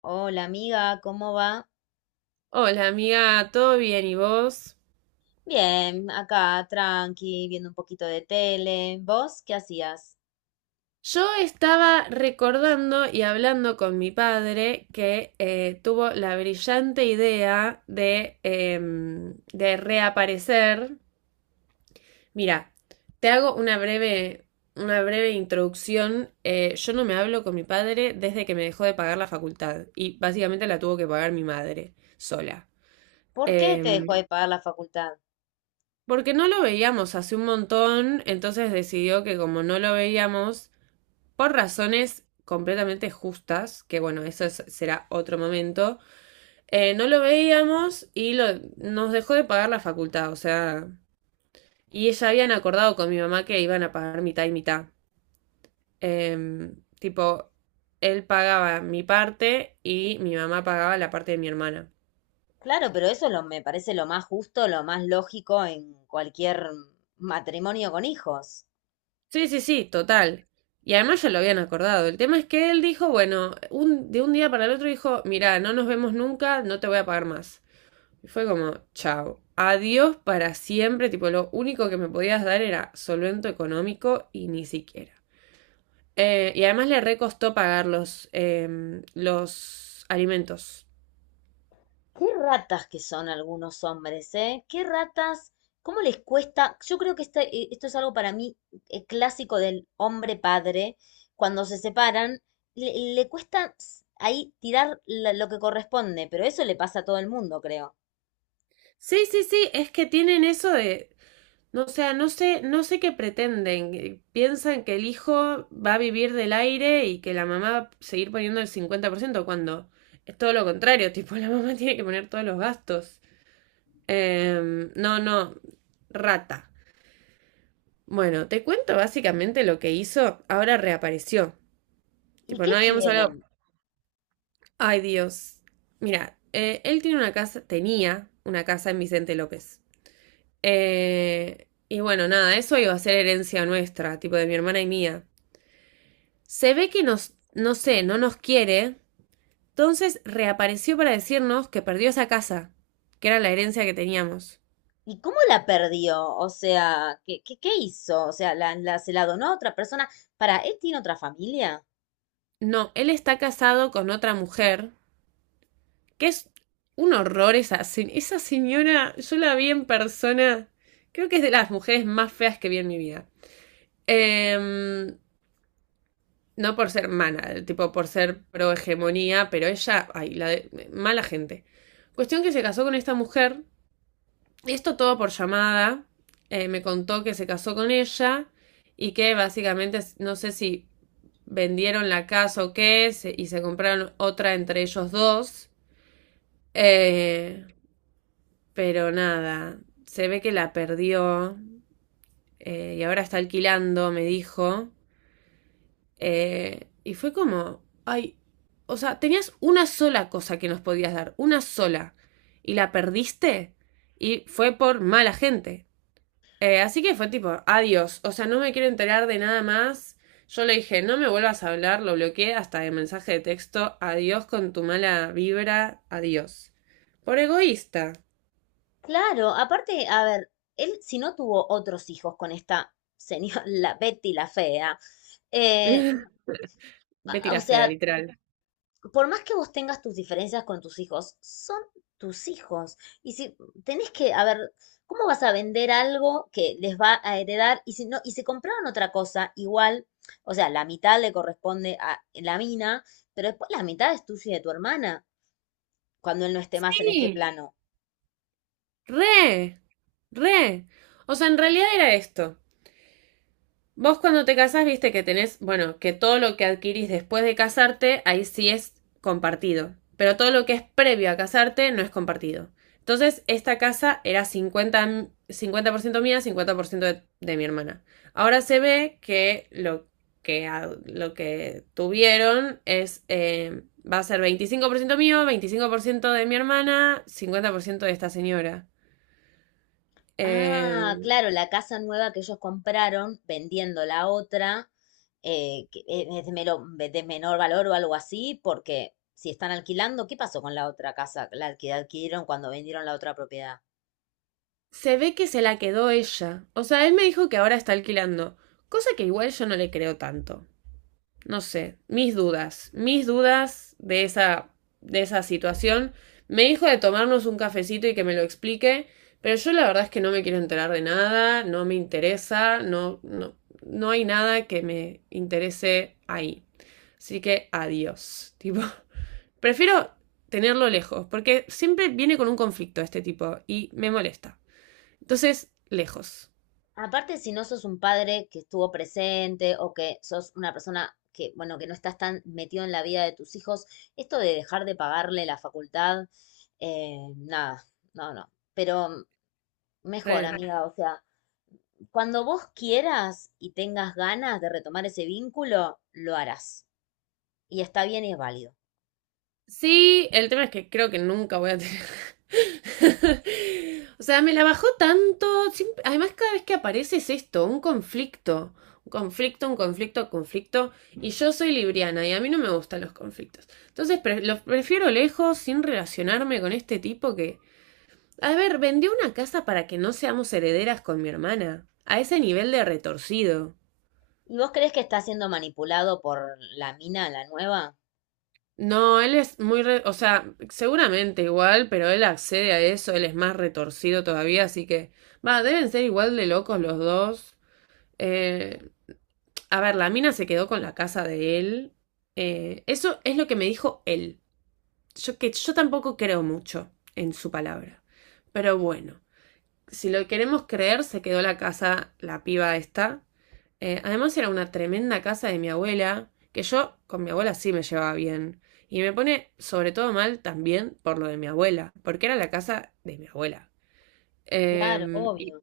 Hola amiga, ¿cómo va? Hola amiga, ¿todo bien y vos? Bien, acá tranqui, viendo un poquito de tele. ¿Vos qué hacías? Yo estaba recordando y hablando con mi padre que tuvo la brillante idea de, de reaparecer. Mira, te hago una breve introducción. Yo no me hablo con mi padre desde que me dejó de pagar la facultad y básicamente la tuvo que pagar mi madre sola. ¿Por qué te dejó Em, de pagar la facultad? Porque no lo veíamos hace un montón, entonces decidió que como no lo veíamos, por razones completamente justas, que bueno, será otro momento, no lo veíamos y nos dejó de pagar la facultad, o sea, y ella habían acordado con mi mamá que iban a pagar mitad y mitad. Tipo, él pagaba mi parte y mi mamá pagaba la parte de mi hermana. Claro, pero eso lo, me parece lo más justo, lo más lógico en cualquier matrimonio con hijos. Sí, sí, sí, total. Y además ya lo habían acordado. El tema es que él dijo, bueno, de un día para el otro dijo, mira, no nos vemos nunca, no te voy a pagar más. Y fue como, chao, adiós para siempre, tipo lo único que me podías dar era solvento económico y ni siquiera. Y además le recostó pagar los, los alimentos. Qué ratas que son algunos hombres, ¿eh? Qué ratas, cómo les cuesta. Yo creo que esto es algo para mí clásico del hombre padre. Cuando se separan, le cuesta s- ahí tirar la- lo que corresponde, pero eso le pasa a todo el mundo, creo. Sí, sí, sí, es que tienen eso de, no, o sea, no sé qué pretenden. Piensan que el hijo va a vivir del aire y que la mamá va a seguir poniendo el 50% cuando es todo lo contrario. Tipo, la mamá tiene que poner todos los gastos. No, no, rata. Bueno, te cuento básicamente lo que hizo. Ahora reapareció. ¿Y Tipo, no qué habíamos hablado. quieren? Ay, Dios. Mira, él tiene una casa, tenía una casa en Vicente López. Y bueno, nada, eso iba a ser herencia nuestra, tipo de mi hermana y mía. Se ve que nos, no sé, no nos quiere. Entonces reapareció para decirnos que perdió esa casa, que era la herencia que teníamos. ¿Y cómo la perdió? O sea, ¿qué hizo? O sea, la- ¿se la donó a otra persona? ¿Para él tiene otra familia? No, él está casado con otra mujer. Que es un horror esa, esa señora, yo la vi en persona, creo que es de las mujeres más feas que vi en mi vida. Em, no por ser mala, tipo por ser pro hegemonía, pero ella, ay, mala gente. Cuestión que se casó con esta mujer, esto todo por llamada, me contó que se casó con ella y que básicamente, no sé si vendieron la casa o qué, y se compraron otra entre ellos dos. Eh, Pero nada, se ve que la perdió, y ahora está alquilando, me dijo. Y fue como, ay, o sea, tenías una sola cosa que nos podías dar, una sola, y la perdiste y fue por mala gente. Así que fue tipo, adiós, o sea, no me quiero enterar de nada más. Yo le dije, no me vuelvas a hablar, lo bloqueé hasta el mensaje de texto, adiós con tu mala vibra, adiós. Por egoísta. Claro, aparte, a ver, él si no tuvo otros hijos con esta señora, la Betty la fea, eh, Betty a- o la fea, sea, literal. por más que vos tengas tus diferencias con tus hijos, son tus hijos. Y si tenés que, a ver, ¿cómo vas a vender algo que les va a heredar? Y si no, y si compraron otra cosa, igual, o sea, la mitad le corresponde a la mina, pero después la mitad es tuya y de tu hermana, cuando él no esté más en este Sí, plano. re, re. O sea, en realidad era esto. Vos cuando te casás, viste que tenés, bueno, que todo lo que adquirís después de casarte, ahí sí es compartido. Pero todo lo que es previo a casarte no es compartido. Entonces, esta casa era 50% mía, 50% de mi hermana. Ahora se ve que lo que tuvieron es, va a ser 25% mío, 25% de mi hermana, 50% de esta señora. Ah, Eh, claro, la casa nueva que ellos compraron vendiendo la otra, que e- es de, mero- de menor valor o algo así, porque si están alquilando, ¿qué pasó con la otra casa? La que adquirieron cuando vendieron la otra propiedad. Se ve que se la quedó ella. O sea, él me dijo que ahora está alquilando. Cosa que igual yo no le creo tanto. No sé, mis dudas de esa situación. Me dijo de tomarnos un cafecito y que me lo explique, pero yo la verdad es que no me quiero enterar de nada, no me interesa, no, no, no hay nada que me interese ahí. Así que adiós. Tipo, prefiero tenerlo lejos, porque siempre viene con un conflicto este tipo y me molesta. Entonces, lejos. Aparte, si no sos un padre que estuvo presente o que sos una persona que, bueno, que no estás tan metido en la vida de tus hijos, esto de dejar de pagarle la facultad, nada, no, no. Pero mejor, Re. amiga, o sea. Cuando vos quieras y tengas ganas de retomar ese vínculo, lo harás. Y está bien y es válido. Sí, el tema es que creo que nunca voy a tener. O sea, me la bajó tanto. Además, cada vez que aparece es esto, un conflicto. Un conflicto, un conflicto, un conflicto. Y yo soy libriana y a mí no me gustan los conflictos. Entonces, los prefiero lejos, sin relacionarme con este tipo que... A ver, vendió una casa para que no seamos herederas con mi hermana. A ese nivel de retorcido. ¿Y vos crees que está siendo manipulado por la mina, la nueva? No, él es o sea, seguramente igual, pero él accede a eso, él es más retorcido todavía, así que, va, deben ser igual de locos los dos. Eh, a ver, la mina se quedó con la casa de él. Eso es lo que me dijo él. Yo tampoco creo mucho en su palabra. Pero bueno, si lo queremos creer, se quedó la casa, la piba esta. Además era una tremenda casa de mi abuela, que yo con mi abuela sí me llevaba bien. Y me pone sobre todo mal también por lo de mi abuela, porque era la casa de mi abuela. Claro, Eh, y, obvio.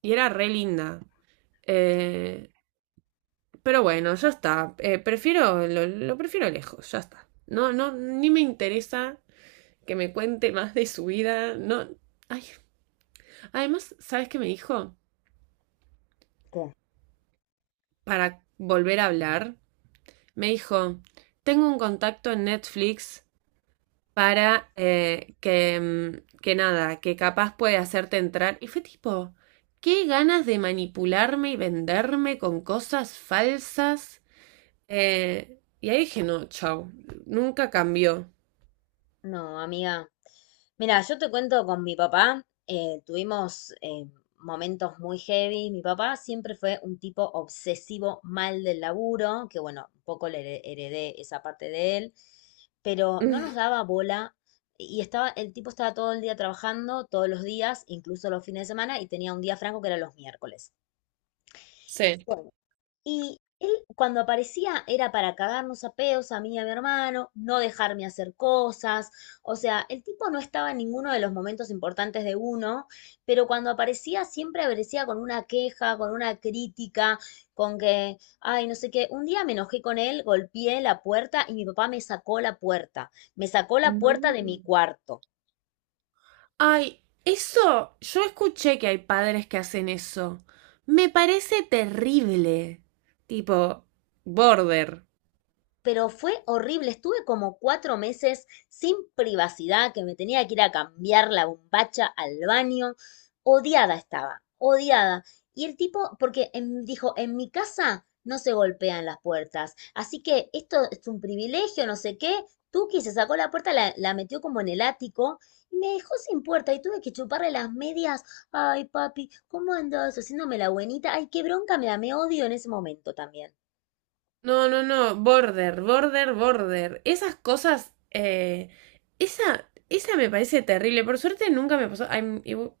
y era re linda. Eh, pero bueno, ya está. Prefiero, lo prefiero lejos, ya está. No, no, ni me interesa que me cuente más de su vida. No. Ay. Además, ¿sabes qué me dijo? ¿Qué? Para volver a hablar, me dijo, tengo un contacto en Netflix para que nada, que capaz puede hacerte entrar. Y fue tipo, qué ganas de manipularme y venderme con cosas falsas. Y ahí dije, no, chau, nunca cambió. No, amiga, mira, yo te cuento con mi papá, tuvimos momentos muy heavy. Mi papá siempre fue un tipo obsesivo, mal del laburo, que bueno, un poco le heredé esa parte de él, pero no nos daba bola y estaba, el tipo estaba todo el día trabajando, todos los días, incluso los fines de semana, y tenía un día franco que era los miércoles. Sí. Y él cuando aparecía era para cagarnos a pedos a mí y a mi hermano, no dejarme hacer cosas, o sea, el tipo no estaba en ninguno de los momentos importantes de uno, pero cuando aparecía siempre aparecía con una queja, con una crítica, con que, ay, no sé qué, un día me enojé con él, golpeé la puerta y mi papá me sacó la puerta, me sacó la puerta No. de mi cuarto. Ay, eso, yo escuché que hay padres que hacen eso. Me parece terrible. Tipo, border. Pero fue horrible. Estuve como 4 meses sin privacidad, que me tenía que ir a cambiar la bombacha al baño. Odiada estaba, odiada. Y el tipo, porque en- dijo, en mi casa no se golpean las puertas, así que esto es un privilegio, no sé qué. Tuki se sacó la puerta, la metió como en el ático y me dejó sin puerta y tuve que chuparle las medias. Ay, papi, ¿cómo andas? Haciéndome la buenita. Ay, qué bronca me da, me odio en ese momento también. No, no, no, border, border, border. Esas cosas, esa, esa me parece terrible. Por suerte nunca me pasó. Ay,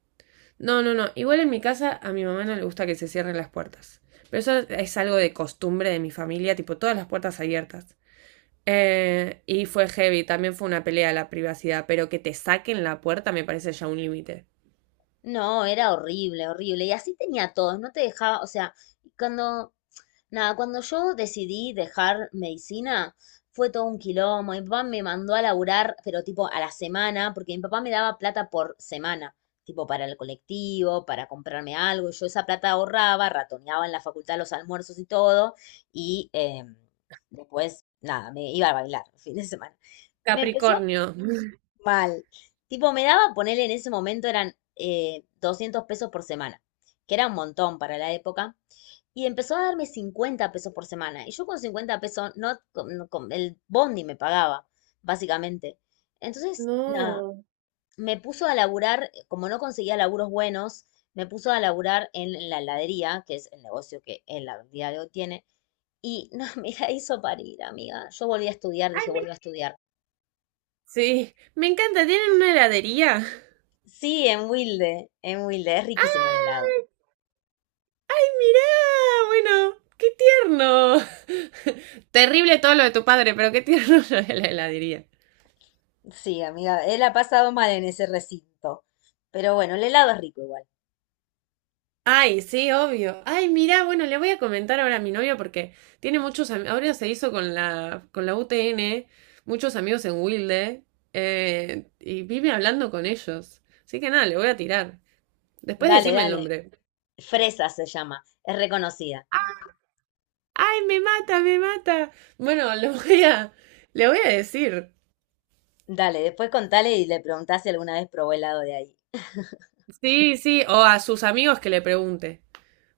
no, no, no. Igual en mi casa a mi mamá no le gusta que se cierren las puertas. Pero eso es algo de costumbre de mi familia, tipo todas las puertas abiertas. Y fue heavy, también fue una pelea a la privacidad, pero que te saquen la puerta me parece ya un límite. No, era horrible, horrible. Y así tenía a todos, no te dejaba, o sea, cuando, nada, cuando yo decidí dejar medicina, fue todo un quilombo. Mi papá me mandó a laburar, pero tipo a la semana, porque mi papá me daba plata por semana, tipo para el colectivo, para comprarme algo. Y yo esa plata ahorraba, ratoneaba en la facultad los almuerzos y todo. Y después, nada, me iba a bailar el fin de semana. Me empezó, Capricornio. mal. Tipo, me daba ponerle en ese momento eran 200 pesos por semana, que era un montón para la época, y empezó a darme 50 pesos por semana. Y yo con 50 pesos, no, el bondi me pagaba, básicamente. Entonces, nada, No. me puso a laburar, como no conseguía laburos buenos, me puso a laburar en la heladería, que es el negocio que en la día de hoy tiene, y no, me la hizo parir, amiga. Yo volví a estudiar, dije, Ay, me... vuelvo a estudiar. Sí, me encanta, tienen una heladería. Sí, en Wilde, es ¡Ah! riquísimo el helado. ¡Ay, mirá! Bueno, qué tierno. Terrible todo lo de tu padre, pero qué tierno lo de la heladería. Sí, amiga, él ha pasado mal en ese recinto. Pero bueno, el helado es rico igual. Ay, sí, obvio. Ay, mirá, bueno, le voy a comentar ahora a mi novio porque tiene muchos amigos. Ahora se hizo con con la UTN, muchos amigos en Wilde, y vive hablando con ellos. Así que nada, le voy a tirar. Después Dale, decime el dale. nombre. Fresa se llama, es reconocida. Ah, ¡ay, me mata, me mata! Bueno, le voy a decir. Dale, después contale y le preguntás si alguna vez probó helado de ahí. Sí, sí, o a sus amigos que le pregunte.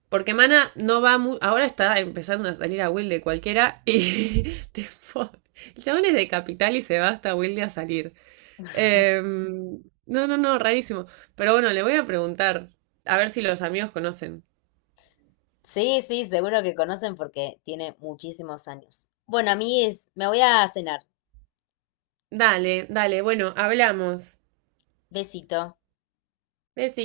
Porque Mana no va mu- ahora está empezando a salir a Wilde cualquiera y tipo, el chabón es de capital y se va hasta Wilde a salir. No, no, no, rarísimo. Pero bueno, le voy a preguntar a ver si los amigos conocen. Sí, sí, seguro que conocen porque tiene muchísimos años. Bueno, amigues, me voy a cenar. Dale, dale, bueno, hablamos. Besito. Besi.